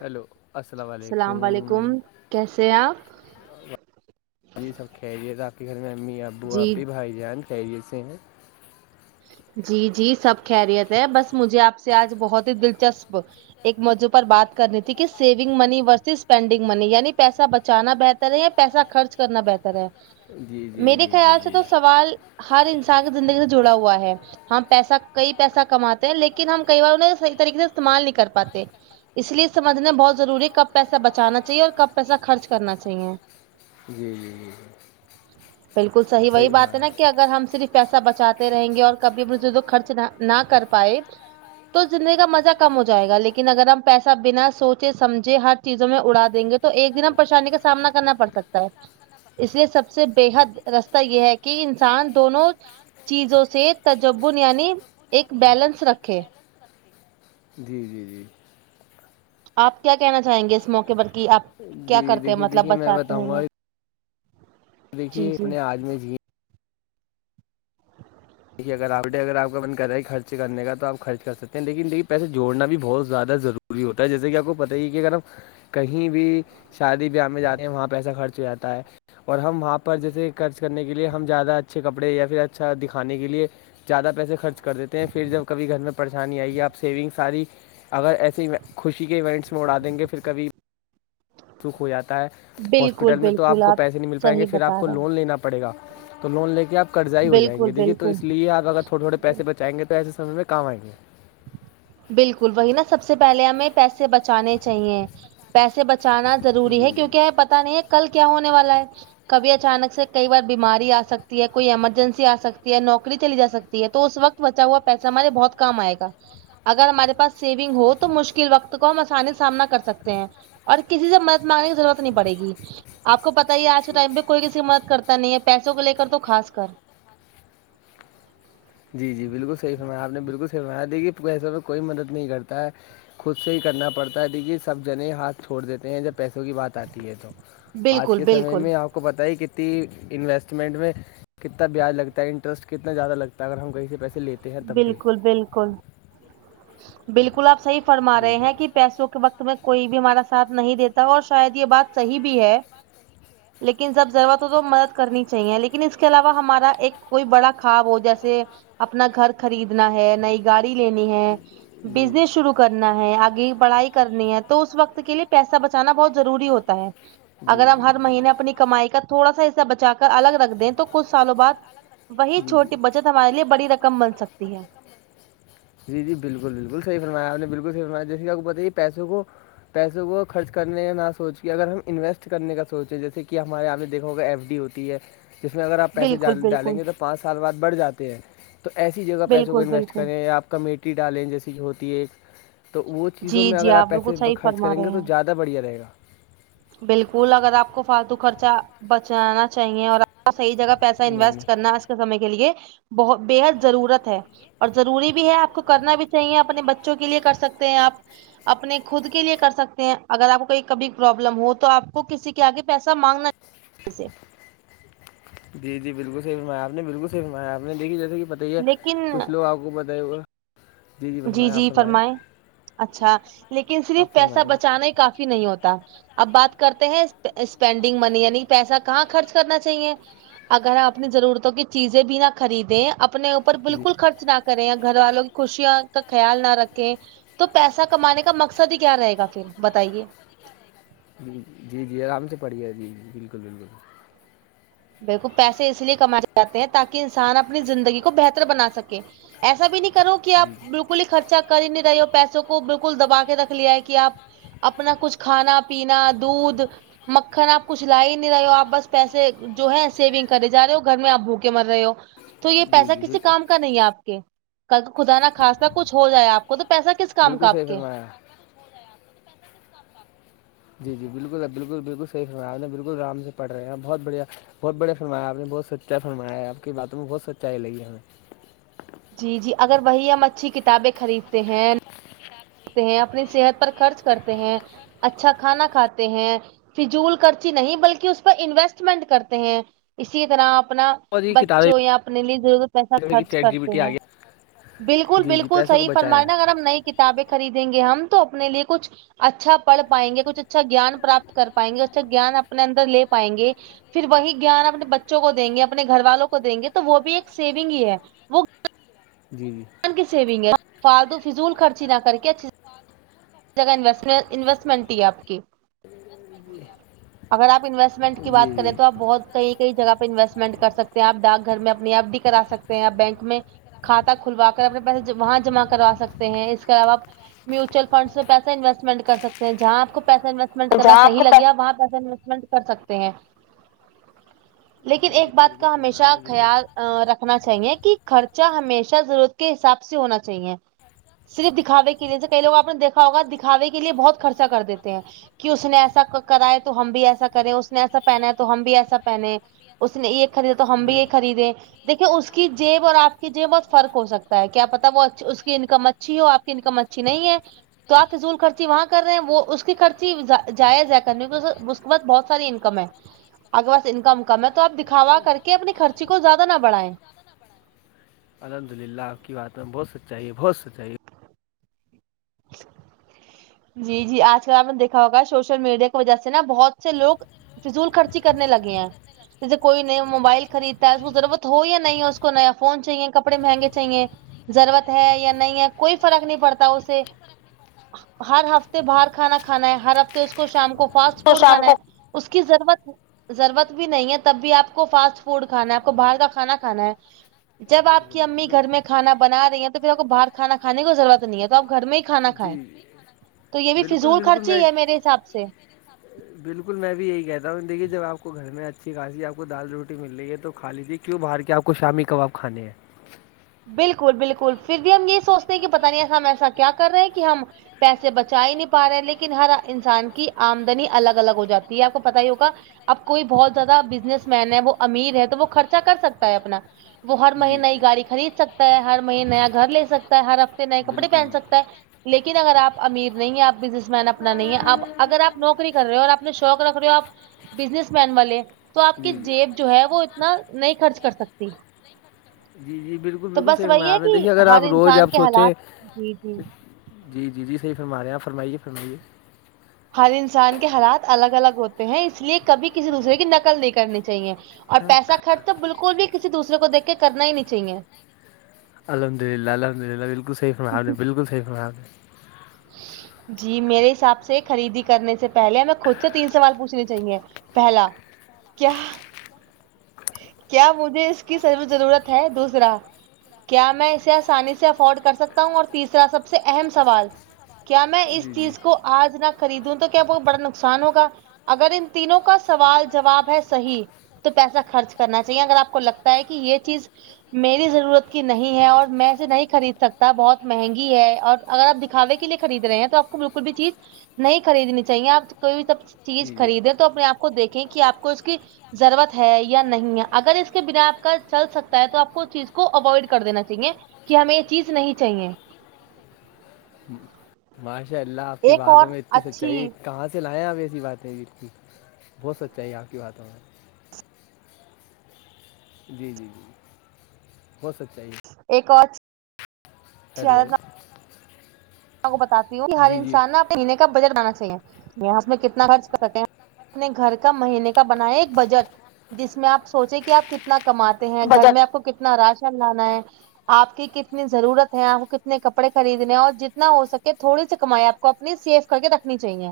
hello السلام علیکم علیکم کیسے ہیں آپ یہ سبکھ جی بااکی خیر ممیمی آبو جی آپ ہی بھائی جان چیے سے ہیں جی جی سب خیریت ہے بس مجھے آپ سے آج بہت ہی دلچسپ ایک موضوع پر بات کرنی تھی کہ saving money versus spending money یعنی پیسہ بچانا بہتر ہے یا پیسہ خرچ کرنا بہتر ہے جی جی میرے جی جی خیال سے جی تو سوال ہر انسان کی زندگی سے جڑا ہوا ہے ہم پیسہ کئی پیسہ کماتے ہیں لیکن ہم کئی بار انہیں صحیح طریقے سے استعمال نہیں کر پاتے اس لیے سمجھنا بہت ضروری ہے کب پیسہ بچانا چاہیے اور کب پیسہ خرچ کرنا چاہیے جی جی جی جی بالکل صحی صحیح وہی بات ہے فرمایا نا کہ اگر ہم صرف پیسہ بچاتے رہیں گے اور کبھی م خرچ نہ کر پائے تو زندگی کا مزہ کم ہو جائے گا لیکن اگر ہم پیسہ بنا سوچے سمجھے ہر چیزوں میں اڑا دیں گے تو تو ایک دن ہم پریشانی کا سامنا کرنا پڑ سکتا ہے اس لیے سب سے بےحد رستہ یہ ہے کہ انسان دونوں چیزوں سے تجبن یعنی ایک بیلنس رکھے جی جی جی آپ کیا کہنا چاہیں گے اس موقع پر کہ آپ کیا جی کرتے ہیں دیکھیے مطلب دیکھیے میں بچاتے ہیں بتاؤں گا یہ دیکھیے اپنے آجمی دیکے اگر آپ ڈے اگر آپ کا من کر رہا ہے خرچنے کا آپ خرچ کرکتے ہیں لیکنیکھی پیسے جوڑنا بھی بہت زیادہ ضروری وری ہوتا ہے جیسے کہ آپ کو پتا ہی ہے کہ اگر ہم کہیں بھی شادی بیاہ میں جاتے ہیں وہاں پیسہ خرچ ہو جاتا ہے اور ہم وہاں پر جیسے خرچ کرنے کے لیے ہم ج زیادہ اچھے کپڑے یا پھر اچھا دکھ کھانے کے لیے زیادہ پیسے خرچ کر دیتے ہیں پھر جب کھی گھر میں پریشانی آئے گی آپ سیونگ ساری اگر ایسے خوشی کے ایونٹس میں اڑا دیں گے پھر کبھی سکھ ہو جاتا ہے بالکل ہاسپٹل میں تو آپ بالکل کو پیسے نہیں مل پائیں گے صحیح پھر آپ بتا کو رہے لون ہیں لینا پڑے گا تو لون لے کے آپ قرضائی ہو جائیں بالکل گےیکھیے تو بالکل اس لیے آپ اگر تھوڑے تھوڑے پیسے بچائیں گے تو ایسےمے میں کام آئیں گے بالکل وہی نا سب سے پہلے ہمیں پیسے بچانے چاہیے پیسے بچانا ضروری ہے کیونکہ یہ پتا نہیں ہے کل کیا ہونے والا ہے کبھی اچانک سے کئی بار بیماری آ سکتی ہے کوئی ایمرجنسی آ سکتی ہے نوکری چلی جا سکتی ہے تو اس وقت بچا ہوا پیسہ ہمارے بہت کم آئےا اگر ہمارے پاس سیونگ ہو تو مشکل وقت تو کو ہم آسانی کا سامنا کر سکتے ہیں اور کسی سے مدد مانگنے کی ضرورت نہیں پڑے گی آپ کو پتہ ہی آج کے ٹائم پہ کوئی کسی مد کرتا نہیں ہے پیسوں کو لے کر تو خاص کر جی جی بالکل صحیح فمنایا آپ نے بالکل صحی فنایا تھی کہ پیسے میں کوئی مدد نہیں کرتا ہے خود سے ہی کرنا پڑتا ہے دیکیکہ سب جنے ہاتھ چھوڑ دیتے ہیں جب پیسوں کی بات آتی ہے تو آج بالکل کے سمے بالکل میں آپ کو پتا ہی کتنی انویسٹمنٹ میں کتنا بیاج لگتا ہے انٹرسٹ کتنا زیادہ لگتا ہے تو اگر ہم کہے سےیسل بالکل بالکل بالکل آپ صحیح فرما جی جی رہے ہیں کہ پیسوں کے وقت تویں کوئی بھی ہمارا ساتھ نہیں دیتا اور شاید یہ بات صحیح بھی ہے لیکن جب ضرورت ہو تو مدد کرنی چاہیے لیکن اس کے علاوہ ہمارا ایک کوئی بڑا خواب ہو جیسے اپنا گھر خریدنا ہے نئی گاڑی لینی ہے جی بزنس شرو کرنا ہے آگے پڑھائی کرنی ہے تو اس وقت کے لیے پیسہ بچانا بہت ضروری ہوتا ہے جی اگر ہم جی جی ہر مہینے اپنی کمائی کا تھوڑا سا حصہ بچا کر الگ رکھ دیں تو کچھ سالوں بعد وہی جی چھوٹی جی بچت ہمارے لیے بڑی رقم مل سکتی ہے جی جی بالکل بالکل صحی فرمایا آ نے بالکل صحی فرایا جیس کہ آپ بتائی ہے پیسوں کو پیسوں کو خرچ کرنے نہ سوچ کے اگر ہم انویسٹ کرنے کا سوچیں جیسے کہ ہمارے یہاں نے دھا ہوگا ایف ڈی ہوتی ہے جس میں اگر آپ پیسے بالکل بالکل ڈالیں گے تو پانچ سال بعد بڑھ جاتے ہیں تو ایسی جگہ پیسوں کو بالکل انویسٹ بالکل کریں یا آپ کمیٹی ڈالیں جیسے کہ ہوتی ہے ایک تو وہ چیزوں جی میں جی اگر آپ بالکل پیسے صحیح خرچ فرما کریں رہے گے تو ہیں زیادہ بڑھیا رہے گا بالکل اگر آپ کو فالتو خرچہ بچانا چاہیے اور صحیح جگہ پیسہ نہیں انویسٹ نہیں کرنا آج کے سمے کے لیے بت بےحد ضرورت ہے اور ضوری بھی ہے آپ کو کرنا بھی چاہیے اپنے بچ کے لیے سکتے ہیں آ اپنے خ کے لیے کر سکتے ہیں اگر آپ کو کب لم ہو تو آ کو کسی کےگے پیسہ مانگنا سے جی جی بالکل صی فمایا آپ نے بالکل صی فمایا آپ نے دیکھی جیسے کہ بتائیے لیکن کچھ لوگ آپ کو بتائی ہوا جی جی فرمائیں اچھا لیکن صرف آپ پیسہ فرمائیں بچانے کا نہیں ہوتا اب بات کرتے ہیں اسپینڈنگ منی یعنی پیسہ کہاں خرچ کر کرنا چاہیے اگر آپ اپنی ضرورتوں کی چیزیں بھی نہ خریدیں اپنے اوپر جی بالکل خرچ نہ کریں یا گھر والوں کی خوشیاں خیال نہ رکھیں تو پیسہ کمانے کا مقصد ہی کیا رہے گا پھر بتائیے جی جی جی آرام سے پڑھیے جی جی بالکل بالکل بالکل پیسے اس لیے کمانے جاتے ہیں تاکہ انسان اپنی زندگی کو بہتر بنا سکے ایسا بھی نہیں کرو کہ آپ جی بالکل ہی خرچا کر ہی نہیں رہے ہو پیسوں کو بالکل دبا کے رکھ لیا ہے کہ آپ اپنا کچھ کھانا پینا دودھ مکھن آپ کچھ لا ہی نہیں رہے ہو آپ بس پیسے جو ہے سیونگ کرے جا رہے ہو گھر میں آپ بھوکے مر رہے ہو تو یہ جی پیسہ جی کسی بال کام کا نہیں ہے آپ کے کل خدا نا خھاصا کچھ ہو جائے آپ کو تو پیسا کس کام کا بالکل آپ صحیح کے فرمایا جی جی بالکل اب بالکل بالکل صح فرم آ نے بالکلرام سے پڑھ رہے ہیں بہت بڑھیا بہتڑے فننایا آپ نے بہت سچا فون بنایا آپ کی باتوں میں بہت سچائی لگی ہمیں جی جی اگر وہی ہم اچھی کتابیں خریدتے ہیں ہیں اپنی صحت پر خرچ کرتے ہیں اچھا کھانا کھاتے ہیں فضول کرچی نہیں بلکہ اس پہ انویسٹمنٹ کرتے ہیں اسی طرح اپنا اور یہ کتابیں بچوں یا اپنے لیے پیسہ کی خرچ چیٹ جی بی کرتے ٹی آ ہیں گیا بالکل جی جی بالکل پیسے کو صحی فرمائے بچایا نا ہے اگر ہم نہیں کتابیں خریدیں گے ہم تو اپنے لیے کچھ اچھا پڑھ پائیں گے کچھ اچ اچھا جیان پراپت کر پائیں گے اچھا جان اپنے اندر لے پائیں گے پھر وہی گان اپنے بچوں کو دیں گے اپنے گھر والوں کو دیں گے تو وہ بھی ایک سیونگ ہی ہے وہ جی جی گیان کی سیونگ ہے فدو فضول خرچی نہ کر کے اچھے سے وات جگہ انویسٹمنٹ ہی ہے آپ کی اگر آپ انویسٹمنٹ کی جی بات کریں جی تو آپ بہت کئی کئی جگہ پہ انویسٹمنٹ کر سکتے ہیں آپ ڈاک گھر میں اپنی ایپ بھی کرا سکتے ہیں آپ بینک میں کھاتا کھلوا کر اپنے پیسے وہاں جمع کروا سکتے ہیں اس کے علاوہ میوچل فنڈ میں پیسا انویسمنٹ کر سک ہیں جہاں آ کو پیسا انوسٹ ٹ کرنا صح لگے وہاں پیسا انوسٹمنٹ کر سکتے ہیں لیکن جی جی ایک بات بالکل کا صحیح فرمایا آپ ہمیشہ نے بالکل خیال رکھ رنا چاہیے کہ خرچہ ہمیشہ ضرورت کے حساب سے ہونا چاہیے صرف دکھاوے کے لی جیسے کئی لوگ آپ نے دیکھا ہوگا دکھاوے کے لیے بہت خرچہ کر دیتے ہیں کہ اس نے ایسا کراائے تو ہم بھی ایسا کریں اس نے ایسا پہنا ہے تو ہم بھی ایسا پہن اس نے یہ خریدا تو ہم بھی جی یہ جی خریدے دیکھیے اس کی جیب اور آپ کی جیب میں بہت فرق ہو سکتا ہے کیا پتا وہ ا اس کی انکم اچ اچھی ہو آپ کی انکم اچھی نہیں ہے تو آپ فضول خرچی وہاں کر رہے ہیں وہ اس کی خرچی جائ ائ کرنی کی اس کے بعد بہت ساری انکم ہے اگر بس انکم کم ہے تو آپ دکھاوا کر کے اپنی خرچی کو زیادہ نہ بڑھائیں الحمد للہ آپ کی بات میں بہت سچائی ہے بہت سچائی ہے جی جی آج کل آپ نے دیکھا ہوگا سوشل میڈیا کی وجہ سے نا بہت سے لوگ فضول خرچی کرنے لگے ہیں جیسے کوئی نئے موبائل خریدتا ہے اس کو ضرورت ہو یا نہیں ہو اس کو نیا فون چاہیے کپڑے مہنگے چاہیے ضرورت ہے یا نہیں ہے کوئی فرق نہیں پڑتا اسے ہر ہفتے باہر کھانا کھانا ہے ہر ہفتے اس کو شام کو فاسٹ فوڈ کھانا ہے اس کی ضرورت ہے ضرورت بھی نہیں ہے تب بھی آپ کو فاسٹ فوڈ کھانا ہے آپ کو جی باہر جی کا کھانا کھانا ہے جب آپ کی بالکل امی گھر میں بالکل کھانا بنا رہی ہیں تو پھر آپ کو باہر کھانا کھے کو ضرورت نہیں ہے تو آپ گھر میں ہی کھانا کھائے جی تو یہ بھی فضول خرچ ہی ہے میرے حساب سے سپ بالکل میں بھی یہی کہتا ہوں دیکھیے جب آپ کو گھر میں اچھی خاصی آپ کو دال روٹی مل رہی ہے تو کھا لیجیے کیوں بہر کے آپ کو شامی کباب کھانے ہیں بالکل بالکل پھر بھی ہم یہ سوچتے ہیں کہ پتا نہیں ہم ایسا کیا کر رہے ہیں کہ ہم پیسے بچا ہی نہیں پا رہے لیکن ہر انسان کی آمدنی الگ الگ ہو جاتی ہے آپ کو پتا ہی ہوگا اب کوئی بہت زیادہ بزنس مین ہے وہ امیر ہے تو وہ خرچہ کر سکتا ہے اپنا وہ ہر جی مہینےہئی جی گاڑی خرید سکتا ہے ہر مہینے نیا گھر لے سکتا ہے ہر ہفتے نئے کپڑے پہن بالکل سکتا ہے لیکن اگر آپ امیر نہیں ہیں آپ بزنس مین اپنا نہیں ہے آپ اگر آپ نوکری کر رہے ہو اور اپنے شوق رکھ رہے ہو آپ بزنس مین والے تو آپ جی کی جی جیب جو ہے وہ اتنا نہیں خرچ کر سکتی جی جی بالکل تو بالکل بس سیف ہے وہی آپ نے کہ دیکھیے اگر ہر آپ روز انسان آپ کے حالات سوچیں جی جی جی جی جی صحی فرما رہے ہیںپ فرمائیے فرمائیے ہر انسان کے حالات الگ الگ ہوتے ہیں اس لیے کبھی کسی دوسرے کی نقل نہیں کرنی چاہیے اور پیسہ خرچ تو بالکل بھی کسی دوسرے کو دیک کے کرنا ہی نہیں چاہیے الحمد للہ الحمد للہالکل صی فرار بالکل صی فناار ہیں جی میرے حساب سے خریدی کرنے سے پہلے ہمیں خود سے تین سوال پوچھنے چاہیے پہلا کیا کیا مجھے اس کی ضرورت ہے دوسرا کیا میں اسے آسانی سے افورڈ کر سکتا ہوں اور تیسرا سب سے اہم سوال کیا میں اس چیز کو آج نہ خریدوں تو کیا وہ بڑا نقصان ہوگا اگر ان تینوں کا سوال جواب ہے صحیح تو پیسا خرچ کرنا چاہیے اگر آ کو لگتا ہے کہ یہ چیز میری ضرورت کی نہیں ہے اور میںے نہیں خرید سکتا بہت مہنگی ہے اور اگرپ دکھاوے لیے خرید رہے ہیں تو آپ کو بالکل بھی چیز نہیں خریدنی چاہیے آپ کوئی بھی سب چیز جی جی خریدیں تو اپنے آپ کو دیکھیں کہ آپ کو اس کی ضرورت ہے یا نہیں ہے اگر اس کے بنا آپ کا چل سکتا ہے تو آپ کو چیز کو اوائڈ کر دینا چاہیے کہ ہمیں یہ چیز نہیں چاہیے چاہیے ماشاء اللہ آپ کی ایک اور باتوں میں اتنی اچھی سچائی کہاں سے چ لائیں آپ ایسی باتیں ج کی بہت سچ چاہیے آپ کی باتوں میں جی جی جی ہو سکتا ہے یہ ایک وچ ہیلو کو بتاتی ہوں کہ ہر جی جی انسان نا اپنے مینے کا بجٹ بنا چاہیے یہاں میں کتنا خرچ کر سکتے ہیں اپنے گھر کا مہینے کا بنایا ایک بجٹ جس میں آپ سوچے کہ آپ کتنا کماتے ہیں گھر میں آپ کو کتنے تنا راشن لانا ہے آپ کی کتنی ضرورت ہے آپ کو کتنے کپڑے خریدنے اور جتنے اتنا ہو سکے تھوڑی سی کمائی آپ کو اپنی سیف کر کے رکھنی چاہیے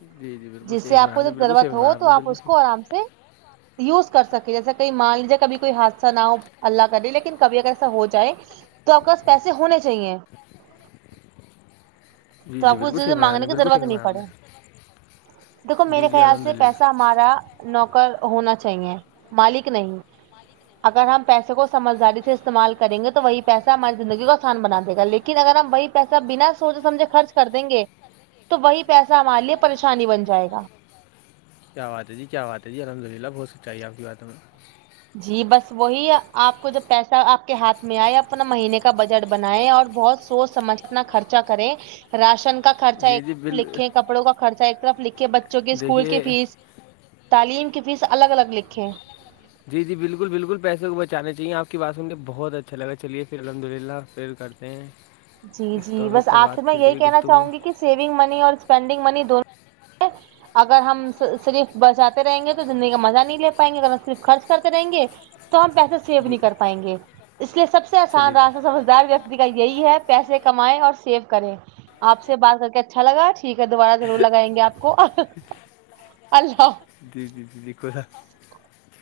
جی جی بالکل جس صحیح سے آپ فرمایا کو نے جب بالکل صحیح ضرورت ہو فرمایا تو نے آپ بالکل اس کو آرام سے یوز کر سکے جیسے کہئی مان لیجیے کبھی کوئی حادثہ نہ ہو اللہ کر دے لیکن کبھی اگر ایسا ہو جائے تو آپ کااس پیسے ہونے چاہیے جی تو جی آپ کو بالکل اسیز صحیح سے فرمایا آپ مانگنے نے کی بالکل ضرورت صحیح نہیں فرمایا آپ پڑے نے دیکھو میرے جی جی خیال الحمد سے للہ پیسہ ہمارا نوکر ہونا چاہیے مالک نہیں اگر ہم پیسے کو سمجھداری سے استعمال کریں گے تو وہی پیسہ ہماری زندگی کو آسان بنا دے گا لیکن لیکن اگر ہم وہی پیسہ بنا سوچ سمجھے خرچ کر دیں گے تو وہی پیسہ ہمارے لیے پریشانی بن جائے گا کیا بات ہے جی کیا بات ہے جی الحمد للہ بہتک چاہے آپ بات ہمیں جی بس وہی آپ کو جو پیسہ آپ کے ہاتھ میں آئے اپنا مہینے کا بجٹ بنائے اور بہت سوچ سمجھ اپنا خرچا کریں راشن کا خرچہ جی جی ایک بال لکھے کپڑوں کا خرچہ ایک طرف لکھے بچوں کے اسکول کی دیکھیے فیس تعلیم کی فیس الگ الگ لکھے جی جی بالکل بالکل پیسے کو بچانے چاہیے آپ کی بات سوں کے بہت اچھا لگا چلیے پھر الحمد للہ پھر کر پ جی جی بس آخر میں یہی کہنا چاہوں گی کہ سیونگ منی اور اسپینڈنگ منی دونوں اگر ہم صرف بچاتے رہیں گے تو زندگی کا مزہ نہیں لے پائیں گے اگر ہم صرف خرچ کرتے رہیں گے تو ہم پیسے سیو جی نہیں کر پائیں گے اس لیے سب سے چلیے آسان جی راستہ سمجھدار و د یہی ہے پیسے کمائیں اور سیو کریں آپ سے بات کر کے اچھا لگا ٹھیک ہے دوبارہ ضرور لگائیں گے آپ کو اللہ و جی جی جی دیکھو سا